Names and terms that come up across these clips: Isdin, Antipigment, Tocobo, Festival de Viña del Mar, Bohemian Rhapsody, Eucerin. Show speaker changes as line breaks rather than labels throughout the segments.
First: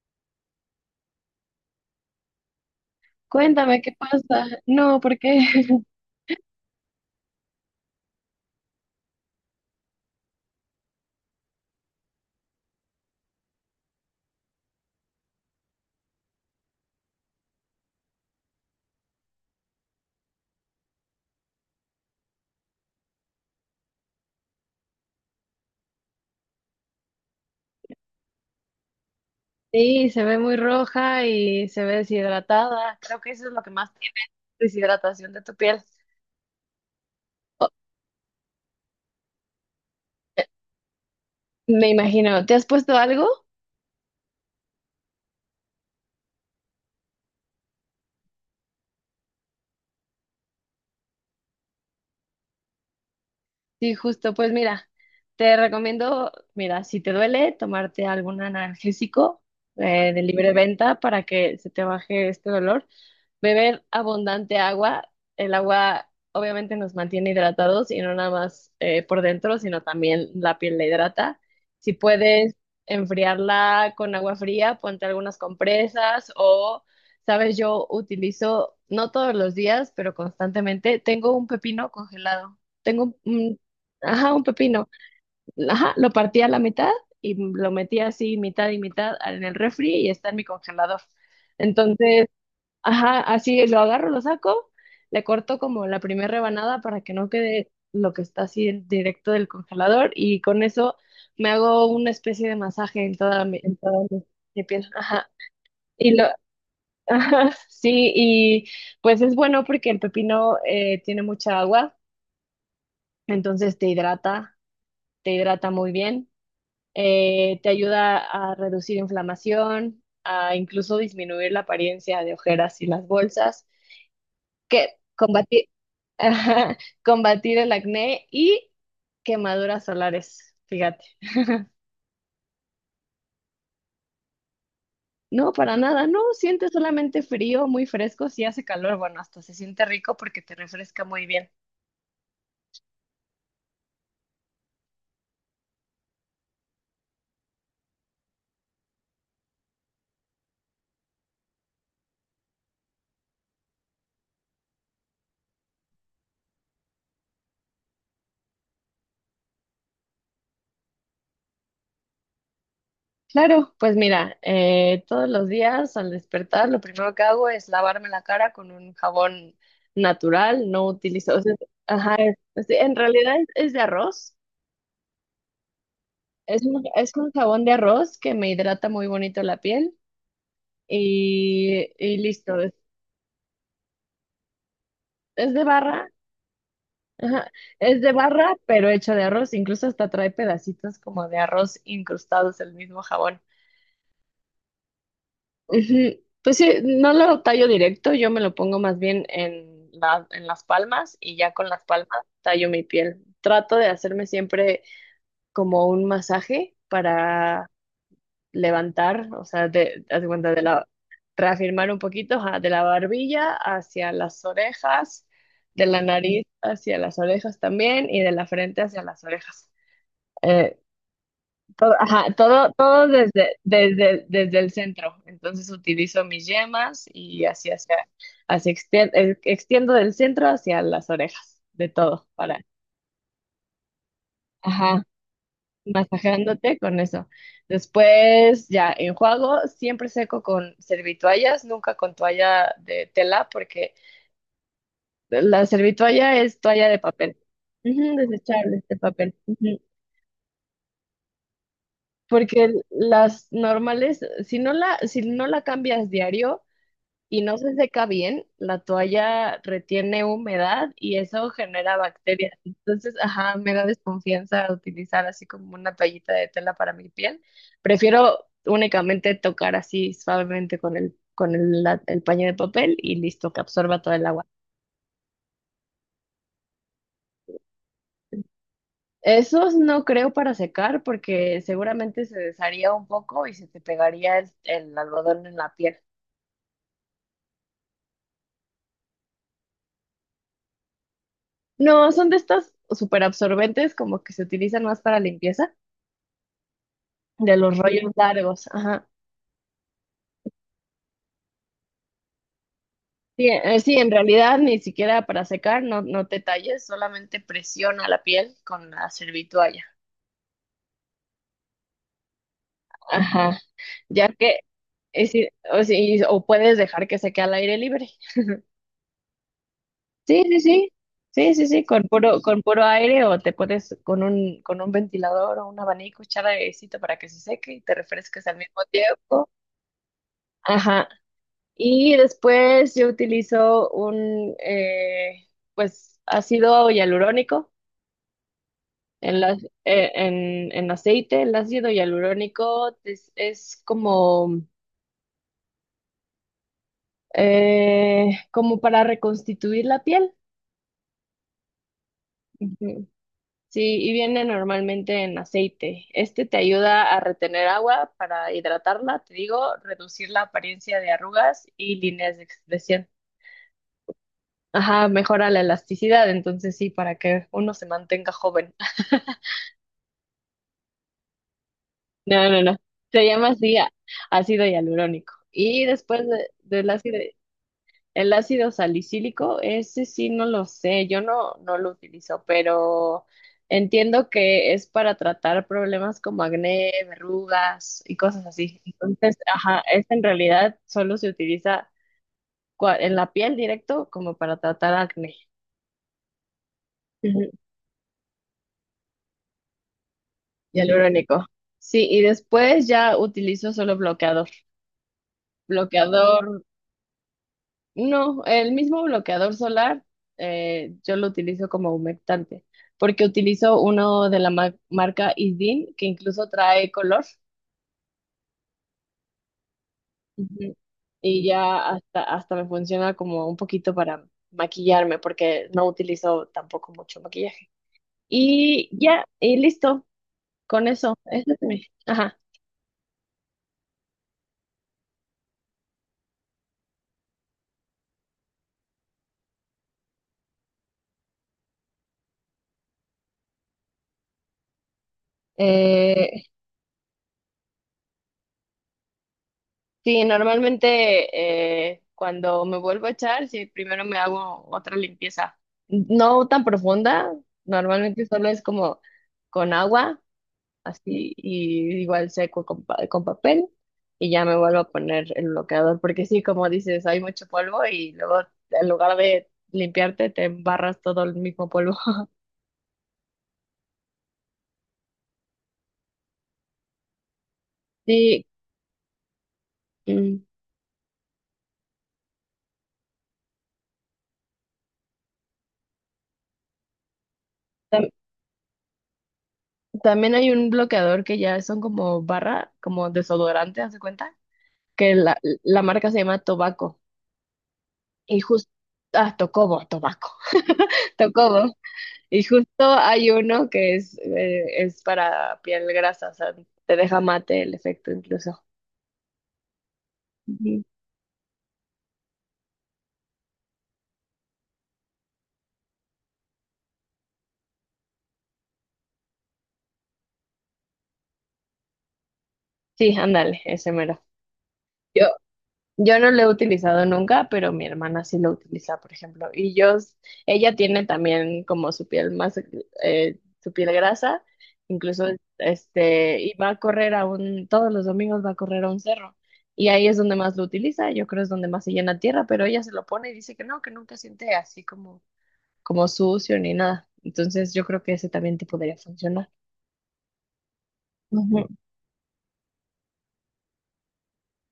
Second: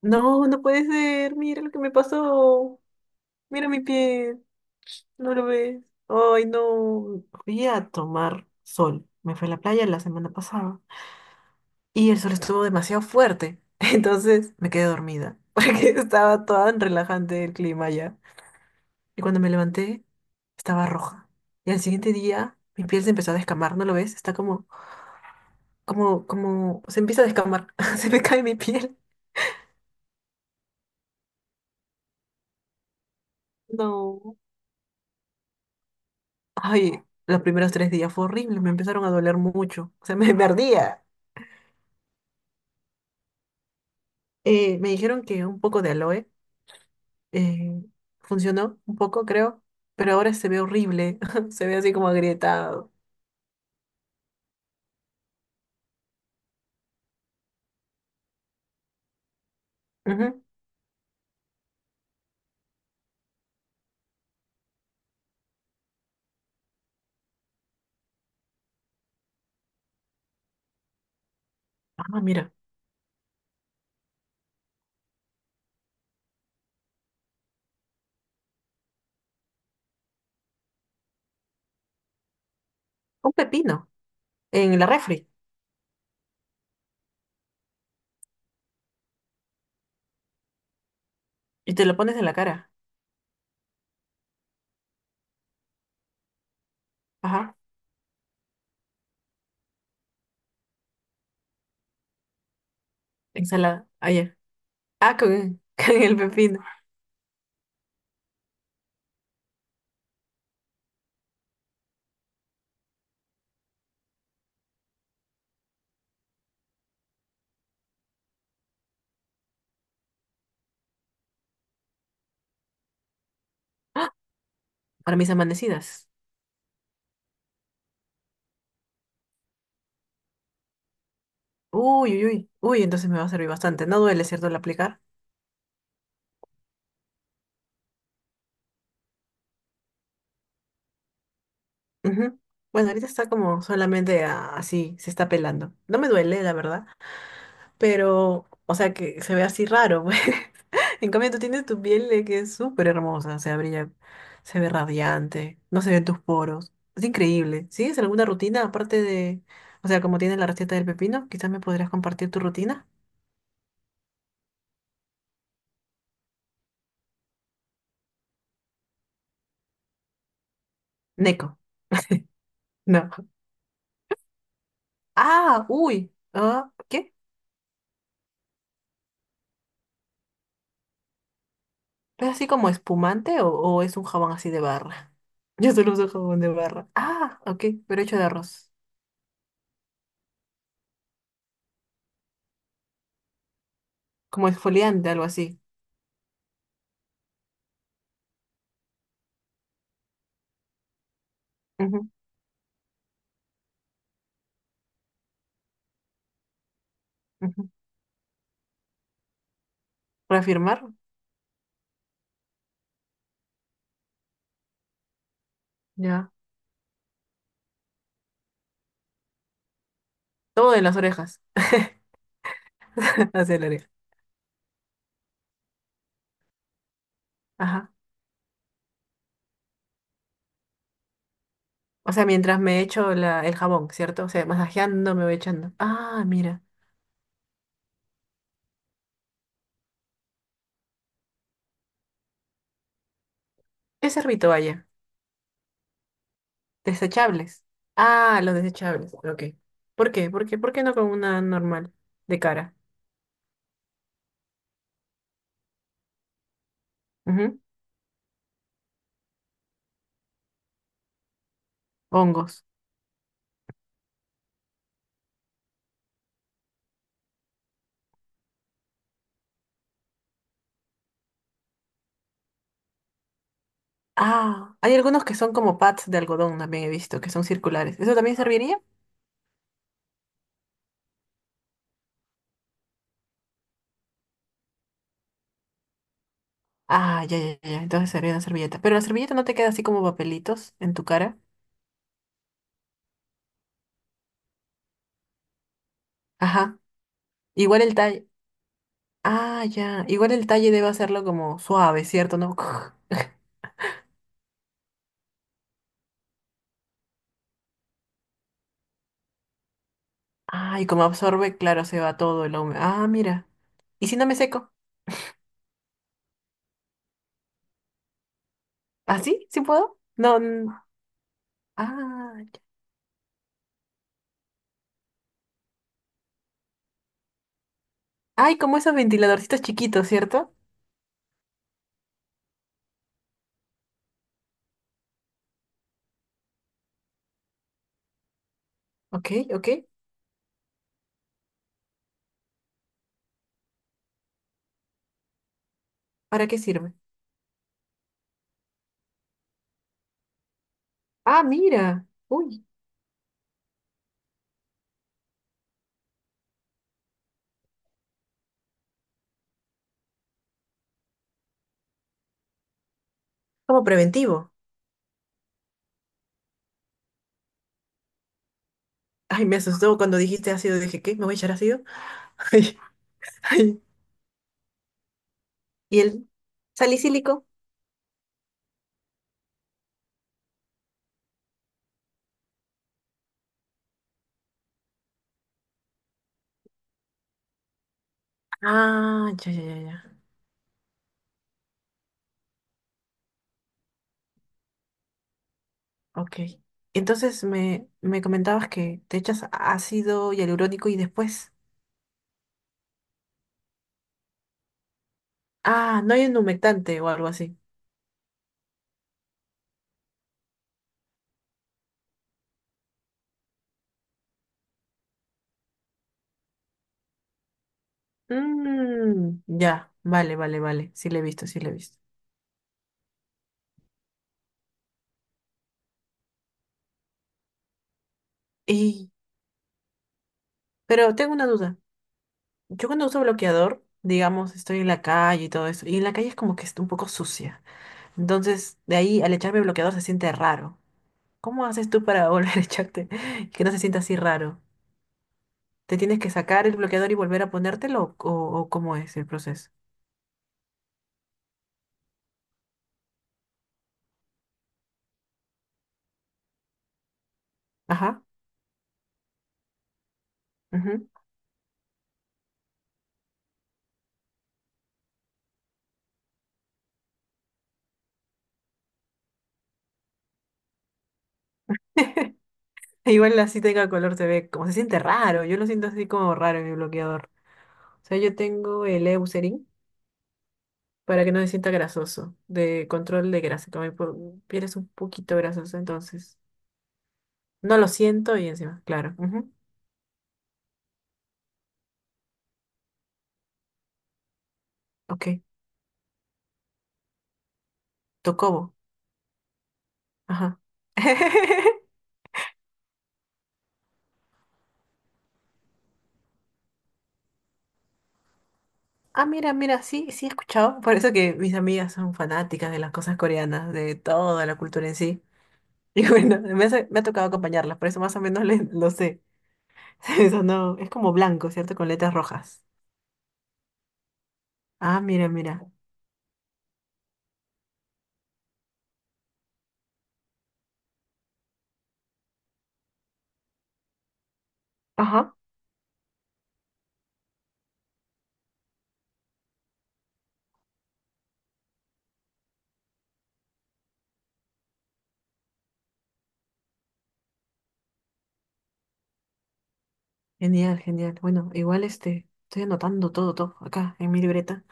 No, no puede ser. Mira lo que me pasó. Mira
Cuéntame
mi
qué
pie.
pasa. No,
No
porque
lo ves. Ay, no. Fui a tomar sol. Me fui a la playa la semana pasada. Y el sol estuvo demasiado fuerte. Entonces me quedé dormida. Porque estaba tan relajante el clima ya. Y cuando me levanté, estaba roja. Y al siguiente día, mi piel se empezó a descamar. ¿No lo ves? Está como, se empieza a descamar. Se me cae mi piel.
Sí, se ve muy roja y se ve deshidratada. Creo que eso es lo que más tiene,
No.
deshidratación de tu piel.
Ay, los primeros 3 días fue horrible, me empezaron a doler mucho, o sea, me ardía.
Me imagino, ¿te has puesto algo?
Me dijeron que un poco de aloe eh, funcionó un poco, creo, pero ahora se ve horrible, se ve así como agrietado.
Sí, justo, pues mira, te recomiendo, mira, si te duele, tomarte algún analgésico de
Ujú.
libre venta para que se te baje este dolor. Beber abundante agua. El agua obviamente nos mantiene hidratados y no nada más por dentro, sino también la piel la hidrata. Si
Ah, mira,
puedes enfriarla con agua fría, ponte algunas compresas o, sabes, yo utilizo, no todos los días, pero constantemente, tengo un pepino congelado. Tengo
un
un,
pepino
ajá, un
en la
pepino.
refri
Ajá, lo partí a la mitad y lo metí así mitad y mitad en el refri y está en mi congelador.
y te lo pones en
Entonces,
la cara.
ajá, así lo agarro, lo saco, le corto como la primera rebanada para que no
Ajá,
quede lo que está así directo del congelador y con eso me hago una especie de masaje en toda mi, en
ensalada,
toda mi,
ayer.
mi piel.
Ah,
Ajá.
con, con
Y
el
lo,
pepino
ajá, sí, y pues es bueno porque el pepino tiene mucha agua, entonces te hidrata muy bien. Te ayuda a reducir inflamación, a incluso disminuir la apariencia de ojeras y las bolsas, que
para mis
combatir,
amanecidas.
ajá, combatir el acné y quemaduras solares, fíjate.
Uy, uy, uy, uy, entonces me va a servir bastante. No duele, ¿cierto, al aplicar?
No, para nada, no, sientes solamente frío, muy fresco, si hace calor, bueno, hasta se siente rico porque te refresca muy bien.
Ujú. Bueno, ahorita está como solamente así, se está pelando. No me duele, la verdad, pero, o sea, que se ve así raro, pues. En cambio, tú tienes tu piel de que es súper hermosa, o sea, brilla, se ve radiante, no se ven tus poros. Es increíble. ¿Sigues alguna rutina aparte de, o sea, como tienes la receta del pepino, quizás me podrías compartir tu rutina?
Claro, pues mira, todos los días al despertar lo primero que hago es lavarme la cara con un jabón natural, no utilizo, o sea,
Neko.
ajá, en
No.
realidad es de arroz,
Ah, uy. Ah,
es
¿qué?
un jabón de arroz que me hidrata muy bonito la piel y
¿Es así
listo,
como espumante o es un jabón así de barra?
es de
Yo solo uso
barra,
jabón de barra. Ah,
ajá,
ok,
es
pero
de
hecho de
barra
arroz.
pero hecho de arroz, incluso hasta trae pedacitos como de arroz incrustados el mismo jabón.
Como exfoliante, algo así.
Ujú. Pues sí, no lo tallo directo, yo me lo pongo más bien en en las palmas y ya con las
Ujú,
palmas tallo mi piel. Trato de hacerme siempre como un masaje
ujú.
para levantar, o sea, de, haz de cuenta de
¿Reafirmar?
la, reafirmar un poquito, ajá, de la barbilla hacia las orejas, de la
Ya.
nariz hacia las orejas también y de la frente hacia las orejas.
Todo
Eh,
en las orejas.
todo, ajá, todo, todo desde,
Hacia la oreja.
desde, desde el centro. Entonces utilizo mis yemas y así
Ajá.
hacia, extiendo del centro hacia las orejas, de
O
todo,
sea, mientras
para,
me echo la, el jabón, ¿cierto? O sea,
ajá,
masajeando me voy echando. Ah, mira.
masajeándote con eso. Después ya enjuago, siempre seco con servitoallas, nunca con toalla de tela, porque
¿Qué servito vaya?
la servitoalla es toalla de papel.
Desechables.
Ujú,
Ah, los
desechable de
desechables.
papel.
Ok.
Ujú.
¿Por qué? ¿Por qué? ¿Por qué no con una normal de
Porque
cara?
las normales, si no la, si no la cambias diario, y no
Ujú.
se seca bien, la toalla retiene humedad y eso genera bacterias.
Hongos.
Entonces, ajá, me da desconfianza utilizar así como una toallita de tela para mi piel. Prefiero únicamente tocar así suavemente con el, el paño de papel y listo, que absorba todo el agua.
Ah, hay algunos que son como pads de algodón, también he visto, que son circulares. ¿Eso también serviría?
Esos no creo para secar porque seguramente se desharía un poco y se te pegaría el algodón en la piel.
Ah, ya, ya, ya, ya. Entonces serviría una servilleta. Pero la servilleta no te queda así como papelitos en tu cara.
No, son de estas súper absorbentes como que se utilizan más para limpieza
Ajá.
de los
Igual el
rollos
talle.
largos. Ajá.
Ah, ya. Igual el talle debe hacerlo como suave, ¿cierto? ¿No?
Sí, sí, en realidad ni siquiera para secar, no, no te talles, solamente presiona la piel con la servitualla.
Ah, y como absorbe, claro, se va todo el hombre. Ah, mira.
Ajá.
¿Y si no
Ya
me
que,
seco?
sí, o, sí, o puedes dejar que seque al aire libre.
¿Ah, sí? ¿Sí puedo? No.
Sí, sí,
n-
sí. Sí, sí, sí,
Ah, ya.
con puro aire o te pones con un ventilador o un abanico, echar airecito para que se seque y te refresques al
Ay, como
mismo
esos
tiempo.
ventiladorcitos chiquitos, ¿cierto?
Ajá. Y después yo utilizo un, pues, ácido hialurónico.
Ok,
En, la-
ok.
en aceite, el ácido hialurónico es como,
¿Para qué sirve?
como para reconstituir la piel.
Ah, mira. Uy,
Ujú. Sí, y viene normalmente en aceite. Este te ayuda a retener agua para hidratarla, te digo, reducir la apariencia de arrugas y líneas de expresión.
como preventivo.
Ajá, mejora la elasticidad, entonces sí, para que uno se mantenga joven.
Ay, me asustó cuando dijiste ácido. Dije, ¿qué? ¿Me voy a echar ácido?
No, no, no.
Ay,
Se llama así
ay.
ácido hialurónico. Y
Y
después
el
del ácido.
salicílico.
El ácido salicílico, ese sí no lo sé, yo no, no lo utilizo, pero entiendo que es para tratar problemas como acné, verrugas y cosas así.
Ah,
Entonces,
ya, ya, ya,
ajá, es
ya.
en realidad solo se utiliza en la piel directo como para tratar acné.
Ok. Entonces
Ujú.
me comentabas que te echas ácido hialurónico y
Hialurónico.
después.
Sí, y después ya utilizo solo bloqueador.
Ah, no hay un
Bloqueador.
humectante o algo así.
No, el mismo bloqueador solar, yo lo utilizo como humectante, porque utilizo uno de la marca Isdin, que incluso trae color.
Mmm, ya, vale, vale,
Ujú.
vale. Sí le he
Y
visto, sí le he
ya
visto.
hasta, hasta me funciona como un poquito para maquillarme, porque no utilizo tampoco mucho maquillaje. Y
Y,
ya, y listo, con
pero
eso.
tengo una
Ese es
duda.
Ajá.
Yo cuando uso bloqueador, digamos, estoy en la calle y todo eso, y en la calle es como que está un poco sucia. Entonces, de ahí al echarme bloqueador se siente raro. ¿Cómo haces tú para volver a echarte y que no se sienta así raro? ¿Te tienes que
eh,
sacar el bloqueador y volver a ponértelo o cómo es el proceso?
sí, normalmente cuando me vuelvo a echar, sí, primero me hago otra limpieza. No tan profunda,
Ajá.
normalmente solo es como con agua,
Ujú.
así, y igual seco con, con papel, y ya me vuelvo a poner el bloqueador, porque sí, como dices, hay mucho polvo y luego en lugar de limpiarte, te embarras todo el mismo polvo.
Igual así tenga color se ve como se siente raro. Yo lo siento así como raro en mi bloqueador. O sea, yo
Sí,
tengo el Eucerin
mm,
para que no se sienta grasoso, de control de grasa. Como mi piel es un poquito grasosa, entonces no lo
tam-
siento y encima, claro. Ujú.
también hay un bloqueador que ya son como barra, como desodorante, ¿haz de cuenta? Que la,
Ok,
la marca se llama Tobacco. Y justo,
Tocobo.
ah, Tocobo, Tobacco,
Ajá.
Tocobo. Y justo hay uno que es para piel grasa, o sea, te deja mate el efecto incluso.
Ah, mira, mira, sí, sí he escuchado.
Ujú.
Por eso que mis amigas son fanáticas de las cosas coreanas, de toda la cultura en sí. Y bueno, me, me ha tocado acompañarlas, por eso más o menos lo sé. Eso no, es como blanco, ¿cierto? Con letras rojas.
Sí, ándale, ese mero.
Ah,
Yo,
mira, mira.
Yo no lo he utilizado nunca, pero mi hermana sí lo utiliza, por ejemplo. Ella tiene también como su piel más, su piel grasa, incluso
Ajá.
este, y va a correr a un, todos los domingos va a correr a un cerro. Y ahí es donde más lo utiliza, yo creo es donde más se llena tierra, pero ella se lo pone y dice que no, que nunca siente así como, como sucio ni nada. Entonces yo creo que ese también te podría funcionar.
Genial, genial. Bueno,
Ujú.
igual este, estoy anotando todo, todo acá en mi libreta.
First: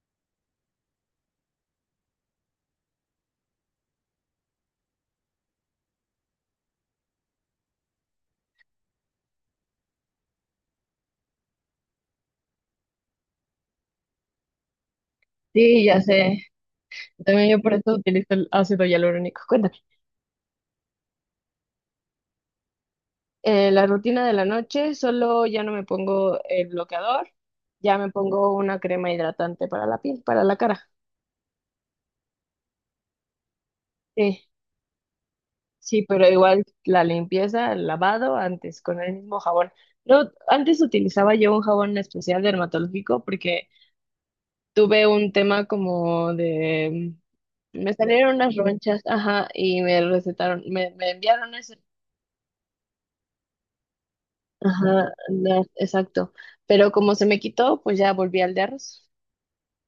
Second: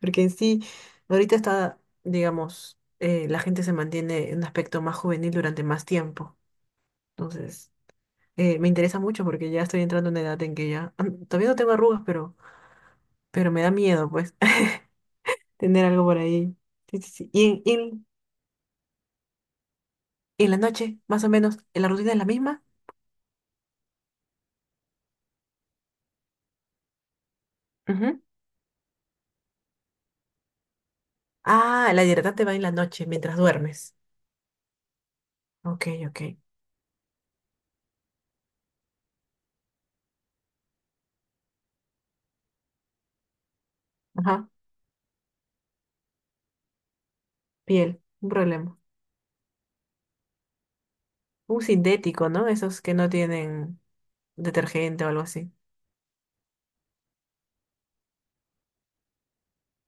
Porque en sí, ahorita está, digamos, la gente se mantiene en un aspecto más juvenil durante más tiempo. Entonces, me interesa mucho porque ya estoy entrando en una edad en que ya, todavía no tengo arrugas, pero me da miedo, pues,
Sí,
tener
ya
algo por
sé.
ahí. Sí, sí, sí.
También yo por eso utilizo el ácido hialurónico. Cuéntame.
Y en la noche, más o menos, ¿la rutina es la misma?
La rutina de la noche, solo ya no me pongo el bloqueador, ya me
Ujú.
pongo una crema hidratante para la piel, para la cara.
Ah, la hidratante va en la noche, mientras duermes.
Sí,
Ok,
sí,
ok.
pero igual la limpieza, el lavado antes con el mismo jabón. No, antes utilizaba yo un jabón especial dermatológico porque
Ajá,
tuve un tema como de... Me
piel, un
salieron unas
problema.
ronchas, ajá, y me recetaron, me enviaron
Un
ese.
sintético, ¿no? Esos que no tienen detergente o
Ajá,
algo así.
no, exacto. Pero como se me quitó, pues ya volví al de arroz.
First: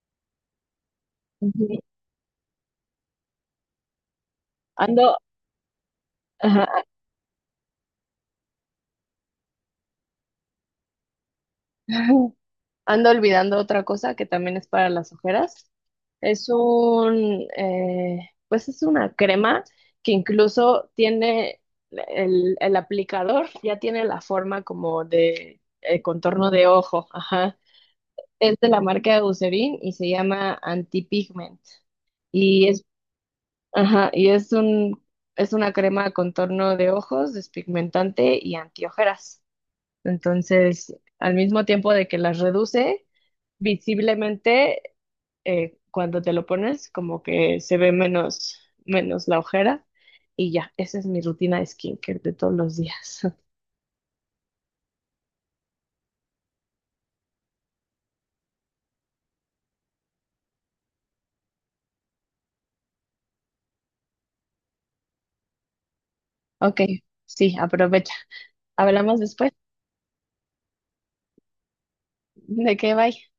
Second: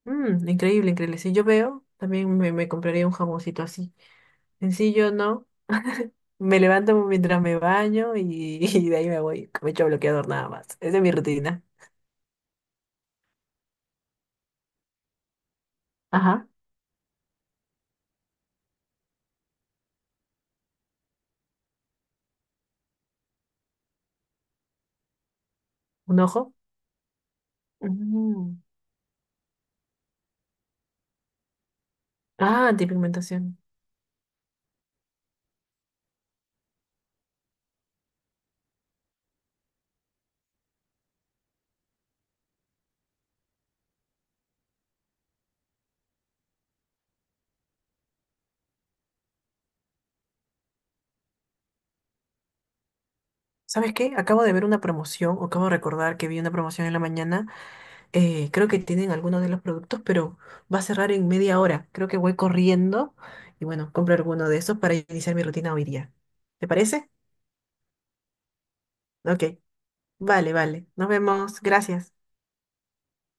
Mm, increíble, increíble. Si yo
Ujú.
veo, también me compraría un jaboncito así.
Ando,
Sencillo, ¿no? Me
Ajá.
levanto mientras me baño y, y de ahí me voy. Me echo bloqueador nada más. Esa es mi rutina.
Ando olvidando otra cosa que también es para las ojeras.
Ajá.
Es un, pues es una crema que incluso tiene el aplicador, ya tiene la forma como de
¿Un
contorno
ojo?
de ojo. Ajá. Es
Mm.
de la marca de Eucerin y se llama Antipigment. Y
Ah,
es,
antipigmentación.
ajá, y es una crema de contorno de ojos, despigmentante y antiojeras. Entonces, al mismo tiempo de que las reduce, visiblemente, cuando te lo pones como que se ve menos, menos la ojera y ya, esa es mi rutina de skincare de todos los días.
¿Sabes qué? Acabo de ver una promoción, o acabo de recordar que vi una promoción en la mañana. Creo que tienen algunos de los productos, pero va a cerrar en 1/2 hora. Creo que voy corriendo y bueno, compro alguno de esos para iniciar mi rutina hoy día. ¿Te
Ok,
parece?
sí, aprovecha. Hablamos
Ok.
después.
Vale, vale. Nos vemos. Gracias.
¿De qué? Bye.